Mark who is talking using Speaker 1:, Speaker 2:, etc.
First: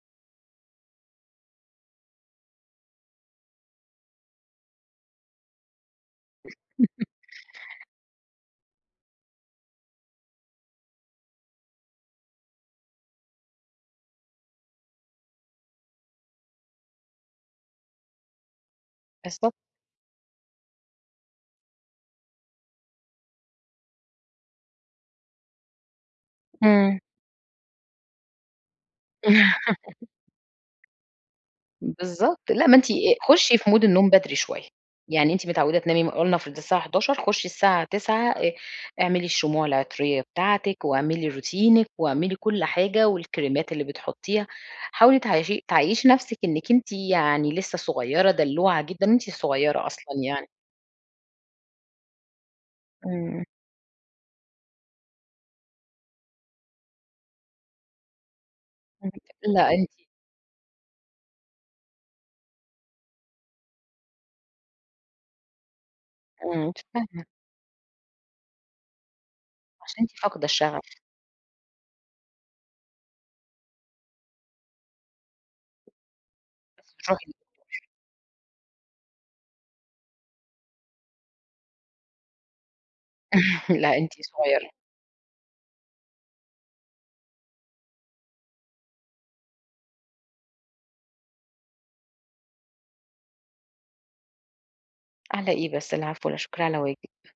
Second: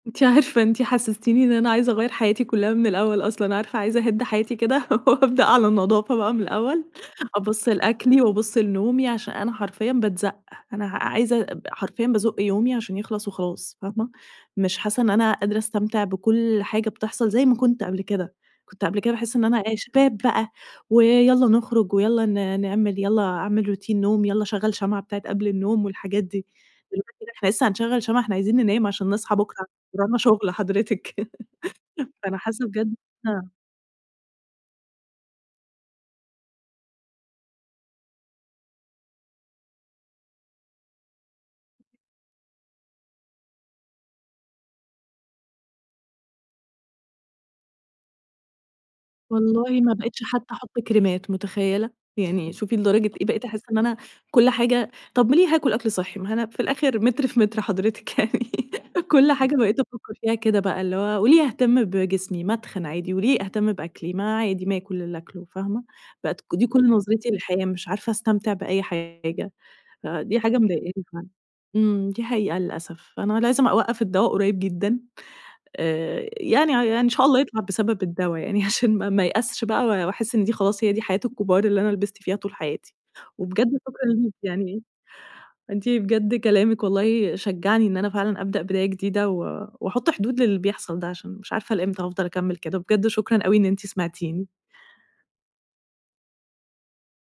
Speaker 1: أنتِ عارفة أنتِ حسستيني إن أنا عايزة أغيَّر حياتي كلها من الأول أصلًا، عارفة، عايزة أهِدّ حياتي كده وأبدأ على نضافة بقى من الأول، أبُصّ لأكلي وأبُصّ لنومي، علشان أنا حرفيًا باتزَقّ، أنا ع عايزة ب حرفيًا بازُق يومي علشان يخلص وخلاص، فاهمة؟ مش حاسة إن أنا قادرة أستمتع بكل حاجة بتحصل زي ما كُنت قبل كده، كُنت قبل كده باحس إن
Speaker 2: بالضبط.
Speaker 1: أنا إيه، شباب بقى ويالّا نخرج ويالّا ن نعمل، يالّا أعمل روتين نوم، يالّا أشغل شمعة بتاعة قبل النوم والحاجات دي،
Speaker 2: امم.
Speaker 1: دلوقتي بقى إحنا لسه هنشغل شمعة؟ إحنا عايزين ننام علشان نصحى بكرة ورانا شغل حضرتِك، فأنا
Speaker 2: بالضبط، لأ،
Speaker 1: حاسة
Speaker 2: ما أنتِ
Speaker 1: بجد آه.
Speaker 2: خشي في مود النوم بدري شوية، يعني أنتِ متعودة تنامي م ولنفرض الساعة 23:00، خشي الساعة 21:00، آآ اعملي الشموع العطرية بتاعتِك، واعملي روتينِك، واعملي كل حاجة، والكريمات اللي بتحطيها، حاولي تعايشي تعيّشي نفسك إنِك أنتِ يعني لسه صغيرة دلوعة جدًا، أنتِ
Speaker 1: والله
Speaker 2: صغيرة
Speaker 1: ما
Speaker 2: أصلًا
Speaker 1: بقتش
Speaker 2: يعني.
Speaker 1: حتى أحط كريمات، متخيلة؟ يعني، شوفي لدرجة إيه
Speaker 2: امم.
Speaker 1: بقيت أحس إن أنا كل حاجة، طب م ليه هاكل أكل صحي؟ ما هو أنا في الأخر متر في متر حضرتِك يعني،
Speaker 2: امم
Speaker 1: كل
Speaker 2: [unintelligible]
Speaker 1: حاجة
Speaker 2: لأ
Speaker 1: بقيت
Speaker 2: ان
Speaker 1: أفكر فيها كده بقى اللي هو: وليه أهتم بجسمي؟ ما اتخن عادي، وليه أهتم بأكلي؟ ما عادي ما آكل اللي أكله، فاهمة؟ بقت ك دي
Speaker 2: امم،
Speaker 1: كل
Speaker 2: فاهمة.
Speaker 1: نظرتي للحياة، مش عارفة أستمتع بأي حاجة،
Speaker 2: عشان أنتِ
Speaker 1: دي
Speaker 2: فاقدة
Speaker 1: حاجة مضايقاني
Speaker 2: الشغف.
Speaker 1: فعلًا، امم دي حقيقة للأسف. أنا لازم أوقف الدوا قريب جدًا، آآ يعني ع يع إن شاء الله يطلع
Speaker 2: [unintelligible]
Speaker 1: بسبب الدوا يعني عشان ما ما ايأسش بقى وأحس إن دي خلاص هي دي حياة الكبار اللي أنا لبست فيها طول حياتي، وبجد
Speaker 2: لأ أنتِ
Speaker 1: شكرًا ليكِ
Speaker 2: صغيرة.
Speaker 1: يعني، أنتِ بجد كلامِك والله شجعني إن أنا فعلًا أبدأ بداية جديدة و واحط حدود للي بيحصل ده عشان مش عارفة لإمتى هافضل أكمل كده، بجد شكرًا أوي إن أنتِ سمعتيني.
Speaker 2: علي إيه بس، العفو، لا شكر على واجب.